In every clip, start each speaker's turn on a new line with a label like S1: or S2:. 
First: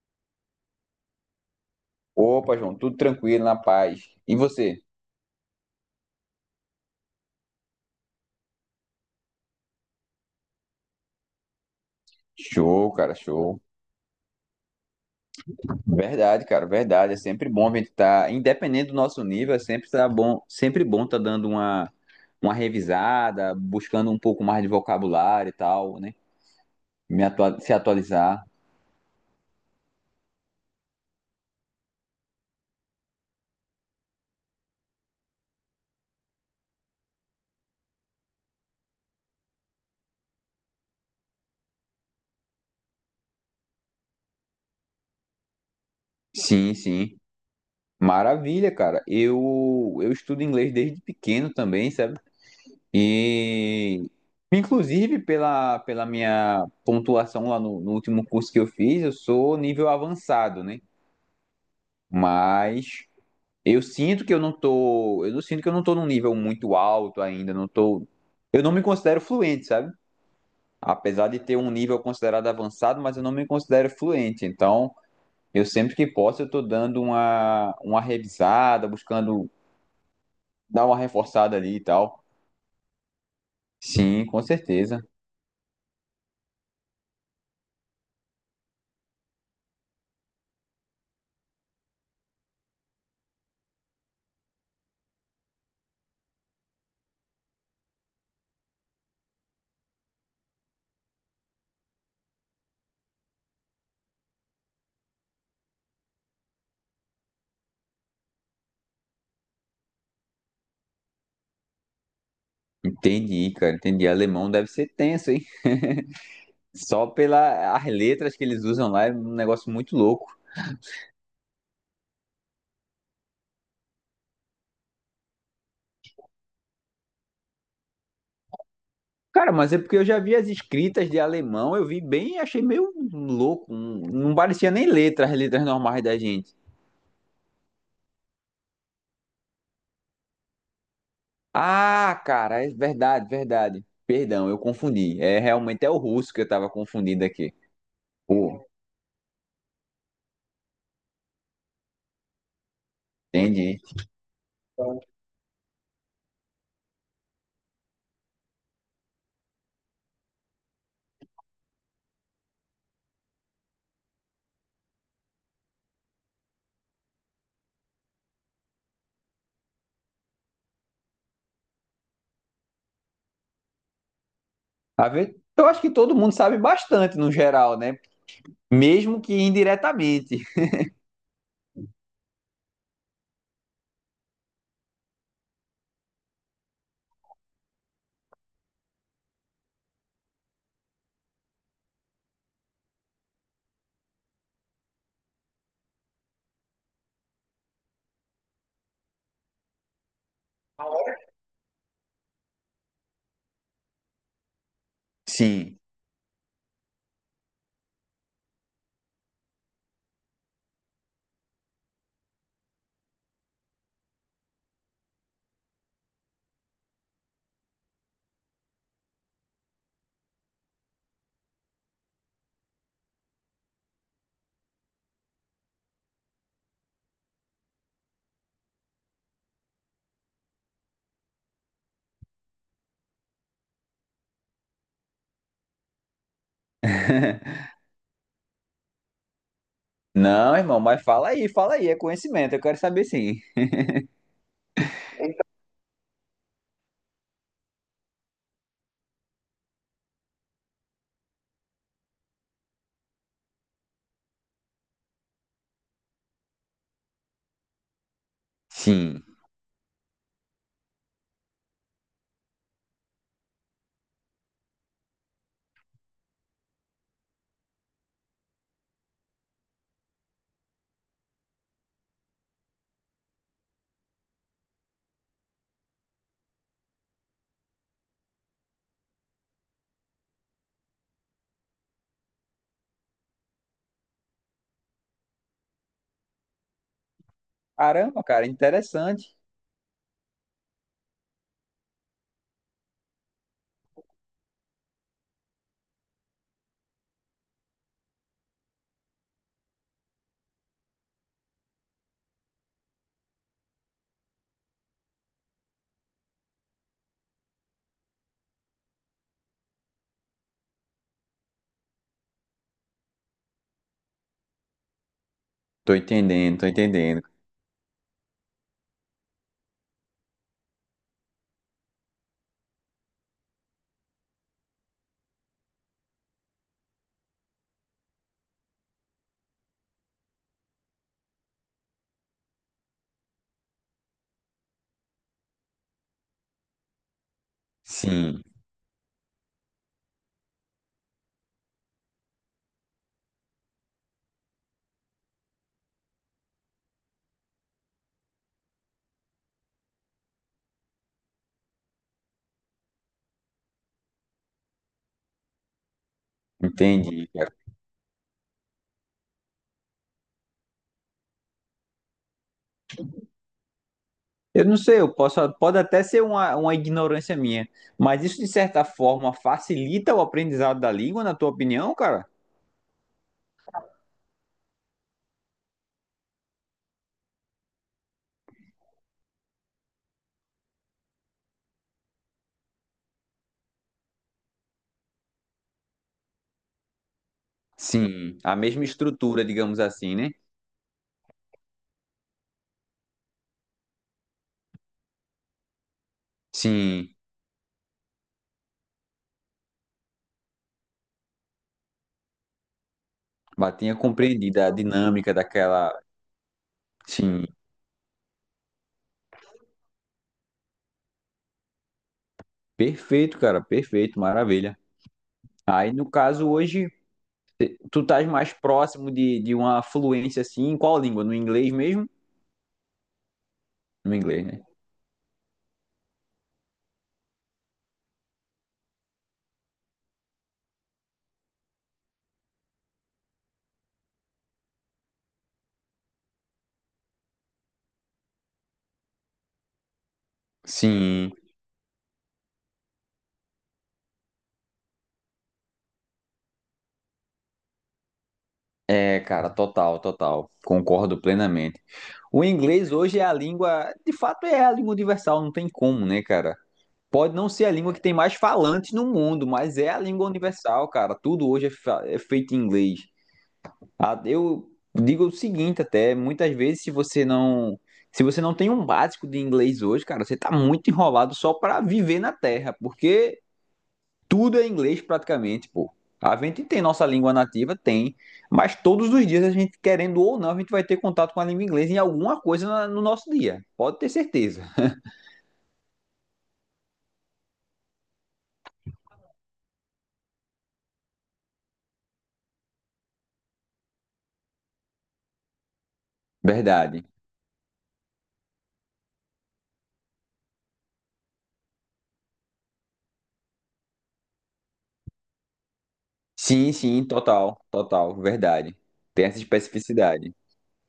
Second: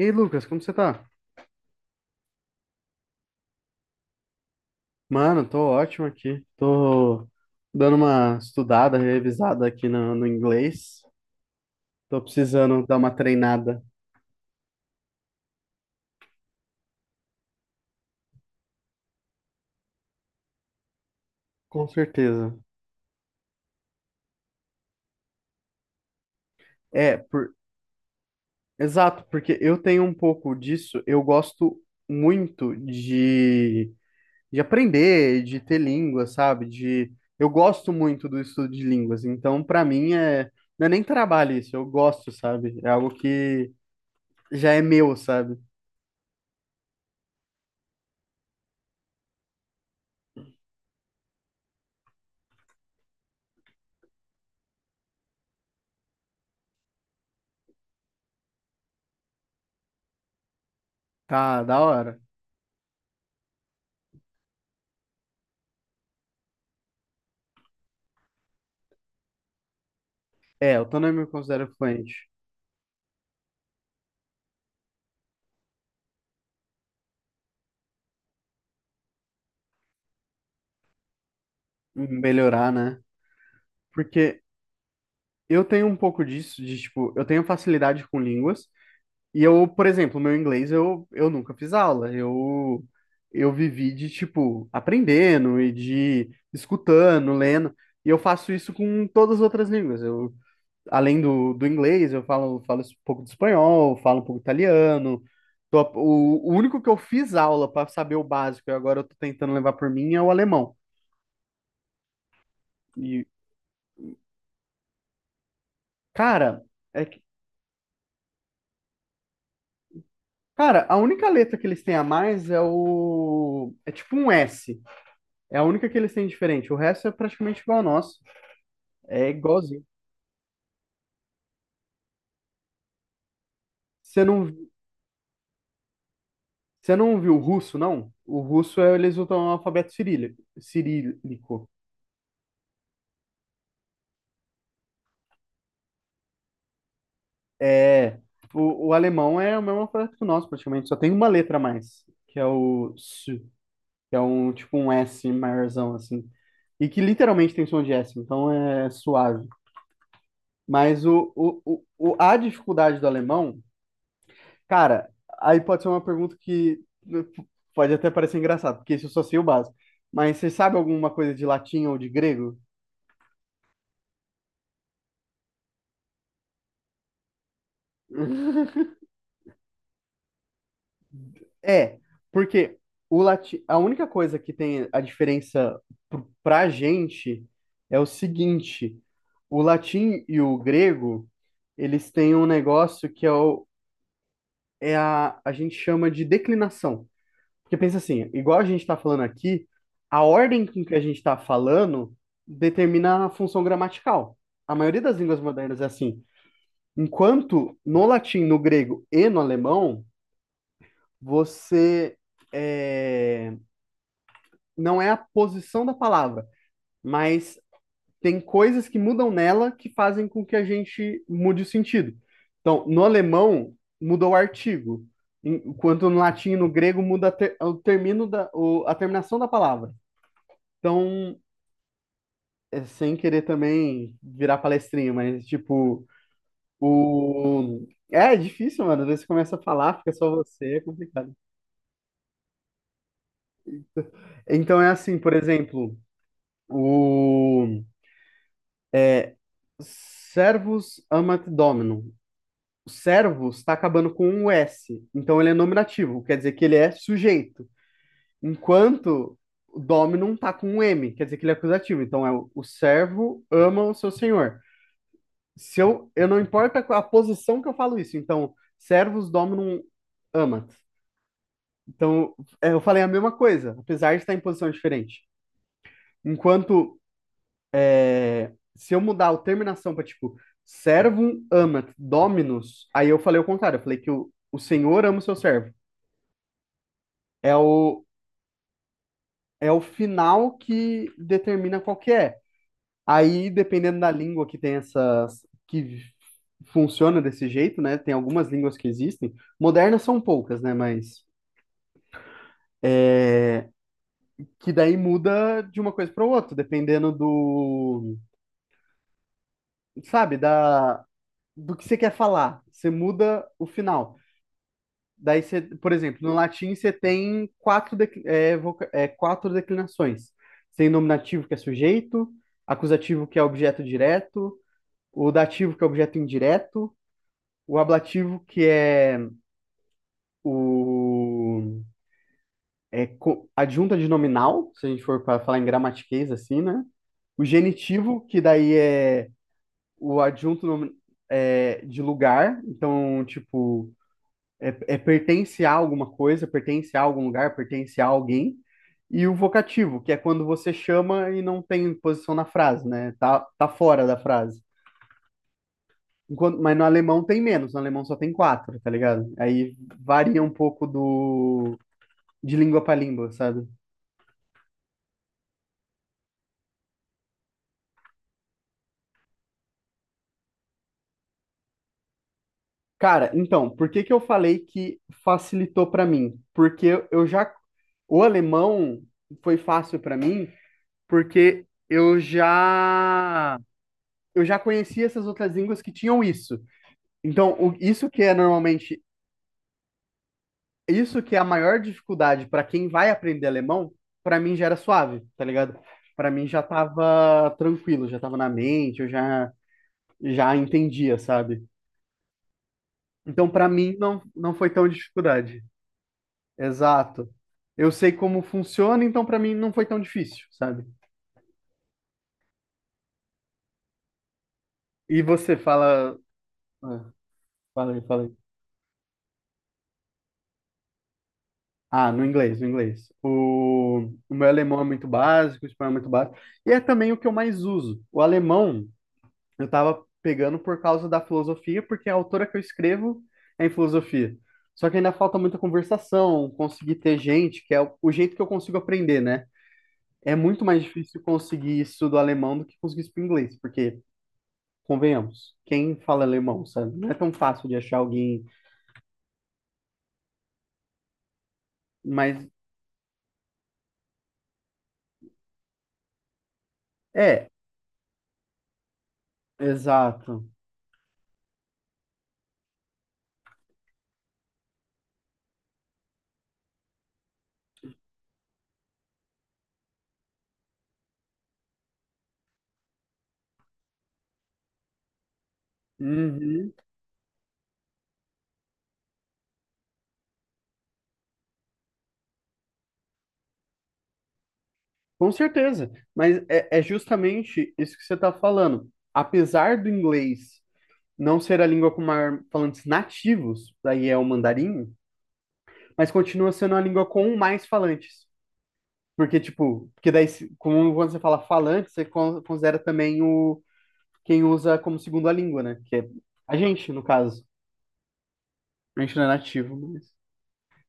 S1: E aí, Lucas, como você tá?
S2: Opa, João, tudo tranquilo, na paz. E você?
S1: Mano, tô ótimo aqui. Tô dando uma estudada, revisada aqui no inglês. Tô precisando
S2: Show,
S1: dar uma
S2: cara, show.
S1: treinada.
S2: Verdade, cara, verdade. É sempre bom a gente estar, independente do nosso nível, é sempre tá bom, sempre bom tá dando
S1: Com
S2: uma,
S1: certeza.
S2: uma revisada, buscando um pouco mais de vocabulário e tal, né?
S1: É,
S2: Me
S1: por...
S2: atua- se atualizar.
S1: exato, porque eu tenho um pouco disso. Eu gosto muito de aprender, de ter língua, sabe? De... Eu gosto muito do estudo de línguas. Então, pra mim, não é nem trabalho isso. Eu gosto, sabe? É algo que já é meu, sabe?
S2: Sim, sim. Maravilha, cara. Eu estudo inglês desde pequeno também, sabe? E inclusive pela minha pontuação lá no último curso que eu fiz, eu sou nível avançado, né?
S1: Tá, da hora.
S2: Mas eu sinto que eu não tô, eu não sinto que eu não tô num nível muito alto ainda, não tô, eu não me considero fluente, sabe?
S1: É, eu também me
S2: Apesar de ter um
S1: considero
S2: nível
S1: fluente
S2: considerado avançado, mas eu não me considero fluente. Então, eu sempre que posso, eu tô dando uma revisada, buscando dar uma reforçada ali e
S1: em
S2: tal.
S1: melhorar, né?
S2: Sim, com
S1: Porque
S2: certeza.
S1: eu tenho um pouco disso, de tipo, eu tenho facilidade com línguas, e eu, por exemplo, meu inglês eu nunca fiz aula, eu vivi de, tipo, aprendendo e de escutando, lendo, e eu faço isso com todas as outras línguas. Eu, além do inglês, eu falo, falo um pouco de espanhol, falo um pouco de italiano. O único que eu fiz aula para saber o básico e agora eu tô tentando levar por mim é o alemão.
S2: Entendi, cara, entendi. Alemão deve ser tenso, hein?
S1: Cara, é
S2: Só
S1: que,
S2: pelas letras que eles usam lá é um negócio muito louco.
S1: cara, a única letra que eles têm a mais é o. É tipo um S. É a única que eles têm diferente. O resto é praticamente igual ao nosso. É
S2: Cara, mas é
S1: igualzinho.
S2: porque eu já vi as escritas de alemão, eu vi bem e achei meio louco.
S1: Você
S2: Não
S1: não,
S2: parecia nem letras, letras normais da gente.
S1: você não viu o russo, não? O russo é, eles usam o alfabeto cirílico.
S2: Ah, cara, é verdade, verdade. Perdão, eu confundi. É realmente é o russo que eu tava confundindo aqui.
S1: É.
S2: Pô,
S1: O alemão é o mesmo alfabeto que o nosso, praticamente. Só tem uma letra a mais, que é o S,
S2: entendi.
S1: que é um tipo um S maiorzão, assim. E que literalmente tem som de S, então é suave. Mas a dificuldade do alemão, cara, aí pode ser uma pergunta que né, pode até parecer engraçado, porque isso eu só sei o básico. Mas você sabe alguma coisa de latim ou de grego?
S2: A ver, eu acho que todo mundo sabe bastante no geral, né? Mesmo que indiretamente.
S1: É, porque o latim, a única coisa que tem a diferença pra gente é o seguinte: o latim e o grego, eles têm um negócio que é a gente chama de declinação. Porque pensa assim, igual a gente está falando aqui, a ordem com que a gente está falando determina a função gramatical. A maioria das línguas
S2: Sim.
S1: modernas é assim. Enquanto no latim, no grego e no alemão, você é, não é a posição da palavra, mas tem coisas que mudam nela que fazem com que a gente mude o sentido. Então, no alemão, mudou o artigo, enquanto no latim e no grego muda a o termino a terminação da palavra. Então, é, sem querer também virar palestrinha, mas tipo, o. É, é difícil, mano. Às vezes você começa a falar, fica só
S2: Não,
S1: você,
S2: irmão,
S1: é
S2: mas
S1: complicado.
S2: fala aí, é conhecimento, eu quero saber sim.
S1: Então é assim, por exemplo, o servus amat dominum. O servus está acabando com um S, então ele é nominativo, quer dizer que ele é sujeito.
S2: Sim.
S1: Enquanto o dominum tá com um M, quer dizer que ele é acusativo. Então é o servo ama o seu senhor. Se eu, eu não importa a posição que eu falo isso. Então, servus dominum amat. Então, é, eu falei a mesma coisa, apesar de estar em posição diferente. Enquanto é, se eu mudar a terminação para tipo servum amat dominus, aí eu falei o contrário, eu falei que o Senhor ama o seu servo. É o,
S2: Caramba, cara, interessante.
S1: é o final que determina qual que é. Aí, dependendo da língua que tem essas, que funciona desse jeito, né? Tem algumas línguas que existem, modernas são poucas, né? Mas que daí muda de uma coisa para outra, dependendo do, sabe, da do que você quer falar. Você muda o final. Daí você, por
S2: Tô
S1: exemplo, no
S2: entendendo, tô
S1: latim você
S2: entendendo.
S1: tem quatro declinações. Você tem nominativo que é sujeito, acusativo que é objeto direto, o dativo que é objeto indireto, o ablativo que é o adjunta de nominal, se a gente for para falar em gramatiquês assim, né? O genitivo, que
S2: Sim,
S1: daí é o de lugar, então, tipo, é pertence a alguma coisa, pertence a algum lugar, pertence a alguém. E o vocativo, que é quando você chama e não tem posição na frase, né? Tá fora da frase. Enquanto, mas no alemão
S2: entendi,
S1: tem
S2: cara.
S1: menos, no alemão só tem quatro, tá ligado? Aí varia um pouco do de língua para língua, sabe?
S2: Eu não sei, eu posso, pode até ser uma ignorância minha, mas isso de certa forma facilita o aprendizado da língua, na tua opinião, cara?
S1: Cara, então, por que que eu falei que facilitou pra mim? Porque eu já o alemão foi fácil pra mim, porque eu já conhecia essas outras línguas que tinham isso. Então, isso que é
S2: Sim, a mesma
S1: normalmente,
S2: estrutura, digamos assim, né?
S1: isso que é a maior dificuldade pra quem vai aprender alemão, pra mim já era suave, tá ligado? Pra mim já
S2: Sim,
S1: tava tranquilo, já tava na mente, eu já já entendia, sabe? Então, pra
S2: mas tinha
S1: mim não
S2: compreendido
S1: foi
S2: a
S1: tão
S2: dinâmica
S1: dificuldade.
S2: daquela.
S1: Exato.
S2: Sim,
S1: Eu sei como funciona, então pra mim não foi tão difícil, sabe?
S2: perfeito, cara, perfeito, maravilha.
S1: E você
S2: Aí, no
S1: fala.
S2: caso, hoje,
S1: Ah, Fala
S2: tu
S1: aí, fala
S2: estás
S1: aí.
S2: mais próximo de uma fluência assim, em qual língua? No inglês mesmo?
S1: Ah, no inglês, no inglês. O,
S2: No
S1: o
S2: inglês,
S1: meu
S2: né?
S1: alemão é muito básico, o espanhol é muito básico. E é também o que eu mais uso. O alemão eu tava pegando por causa da filosofia, porque a autora que eu escrevo é em filosofia. Só que ainda falta muita conversação, conseguir ter gente, que é o jeito que eu consigo aprender, né? É muito mais difícil
S2: Sim.
S1: conseguir isso do alemão do que conseguir isso pro inglês, porque convenhamos, quem fala alemão, sabe? Não é tão fácil de achar alguém,
S2: É, cara, total, total. Concordo plenamente. O
S1: mas
S2: inglês hoje é a língua, de fato é a língua universal, não tem como, né, cara? Pode
S1: é,
S2: não ser a língua que tem mais falantes no mundo, mas é a língua
S1: exato.
S2: universal, cara. Tudo hoje é, fa- é feito em inglês. Ah, eu digo o seguinte até, muitas vezes se você não, se você não tem um básico de inglês hoje, cara, você tá muito enrolado só pra viver na Terra, porque tudo é inglês praticamente, pô. A gente
S1: Uhum,
S2: tem nossa língua nativa, tem, mas todos os dias a gente, querendo ou não, a gente vai ter contato com a língua inglesa em alguma coisa na- no nosso dia. Pode ter certeza.
S1: com certeza, mas é, é justamente isso que você está falando. Apesar do inglês não ser a língua com maior falantes nativos, daí é o mandarim, mas continua sendo a língua
S2: Verdade.
S1: com mais falantes. Porque, tipo, porque daí, como quando você fala falante, você considera também o quem usa como segunda língua, né? Que é a
S2: Sim,
S1: gente, no
S2: sim,
S1: caso.
S2: total, total, verdade.
S1: A gente não é
S2: Tem essa
S1: nativo,
S2: especificidade.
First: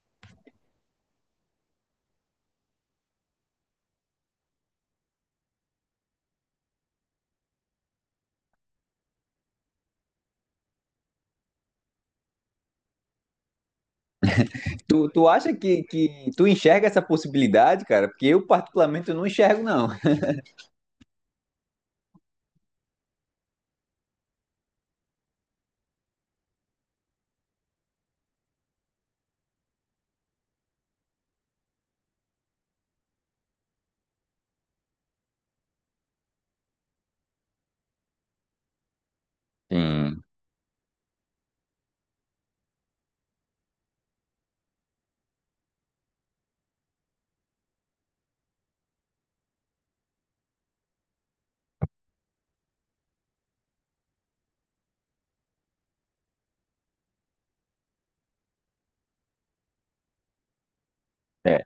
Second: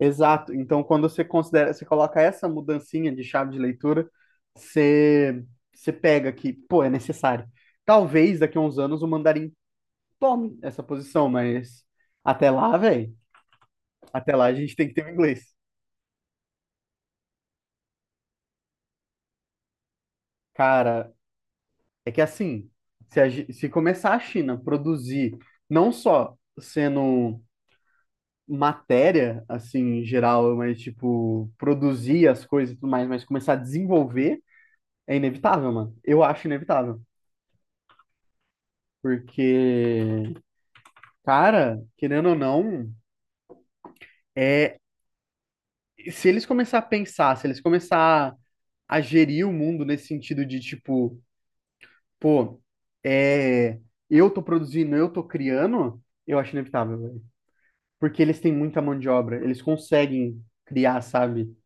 S1: exato. Então, quando você considera, você coloca essa mudancinha de chave de leitura, você, você pega que, pô, é necessário. Talvez daqui a uns anos o mandarim tome essa posição, mas até lá, velho, até lá a gente tem que ter
S2: Tu,
S1: o
S2: tu
S1: inglês.
S2: acha que tu enxerga essa possibilidade, cara? Porque eu, particularmente, eu não enxergo, não.
S1: Cara, é que assim, se, se começar a China produzir, não só sendo matéria, assim, em geral, mas tipo, produzir as coisas e tudo mais, mas começar a desenvolver, é inevitável, mano. Eu acho inevitável.
S2: Sim,
S1: Porque, cara, querendo ou não, é, se eles começar a pensar, se eles começar a gerir o mundo nesse sentido de tipo, pô, é, eu tô produzindo, eu tô criando, eu acho inevitável, velho. Porque eles têm muita mão de obra, eles conseguem criar, sabe?
S2: é.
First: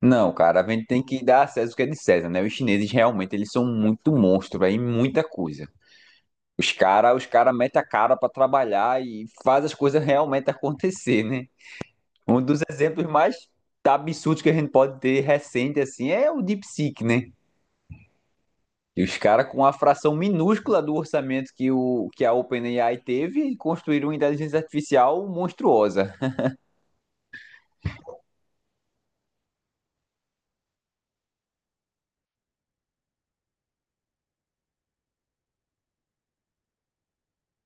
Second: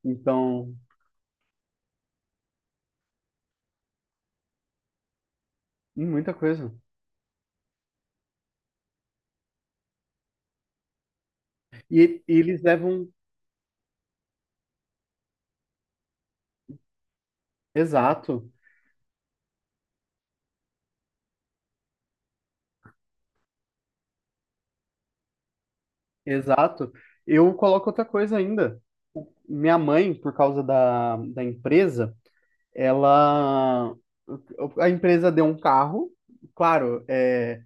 S2: Não, cara, a
S1: Então,
S2: gente tem que dar a César o que é de César, né? Os chineses realmente, eles são muito monstro, velho, em muita coisa.
S1: muita
S2: Os
S1: coisa.
S2: caras, os cara metem a cara pra trabalhar e faz as coisas realmente acontecer, né?
S1: E
S2: Um dos
S1: eles levam.
S2: exemplos mais absurdos que a gente pode ter recente assim é o DeepSeek, né?
S1: Exato,
S2: E os caras com a fração minúscula do orçamento que, o, que a OpenAI teve construíram uma inteligência artificial monstruosa.
S1: exato. Eu coloco outra coisa ainda. Minha mãe, por causa da empresa, ela a empresa deu um carro, claro,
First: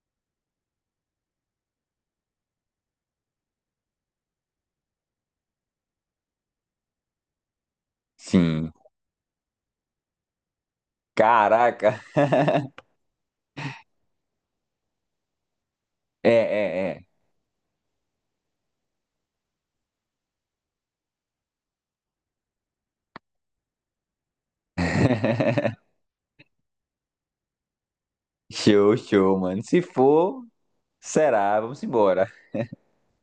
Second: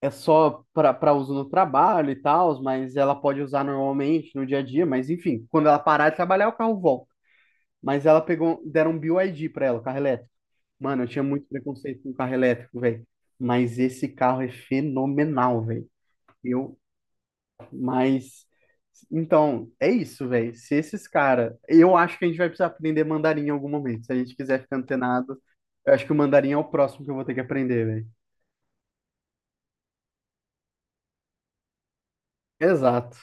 S1: é só para uso no trabalho e tal, mas ela pode usar normalmente no dia a dia, mas enfim, quando ela parar de trabalhar, o carro volta. Mas ela pegou,
S2: Sim.
S1: deram um BYD para ela, o carro elétrico. Mano, eu tinha muito
S2: Caraca.
S1: preconceito com carro elétrico, velho. Mas esse carro é fenomenal, velho.
S2: É,
S1: Eu
S2: é,
S1: mas, então, é isso, velho. Se esses caras. Eu acho que a gente vai precisar aprender mandarim em algum momento. Se a gente quiser ficar antenado,
S2: é.
S1: eu acho que o mandarim é o próximo que eu vou ter que aprender, velho.
S2: Show, show, mano. Se for, será. Vamos embora.
S1: Exato.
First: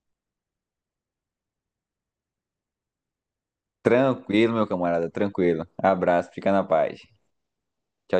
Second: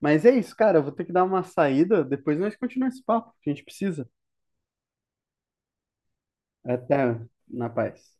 S1: Mas é isso, cara. Eu vou ter que dar uma saída. Depois nós continuamos esse papo. Que A gente precisa.
S2: Tranquilo, meu camarada, tranquilo. Abraço, fica na paz.
S1: Até na paz.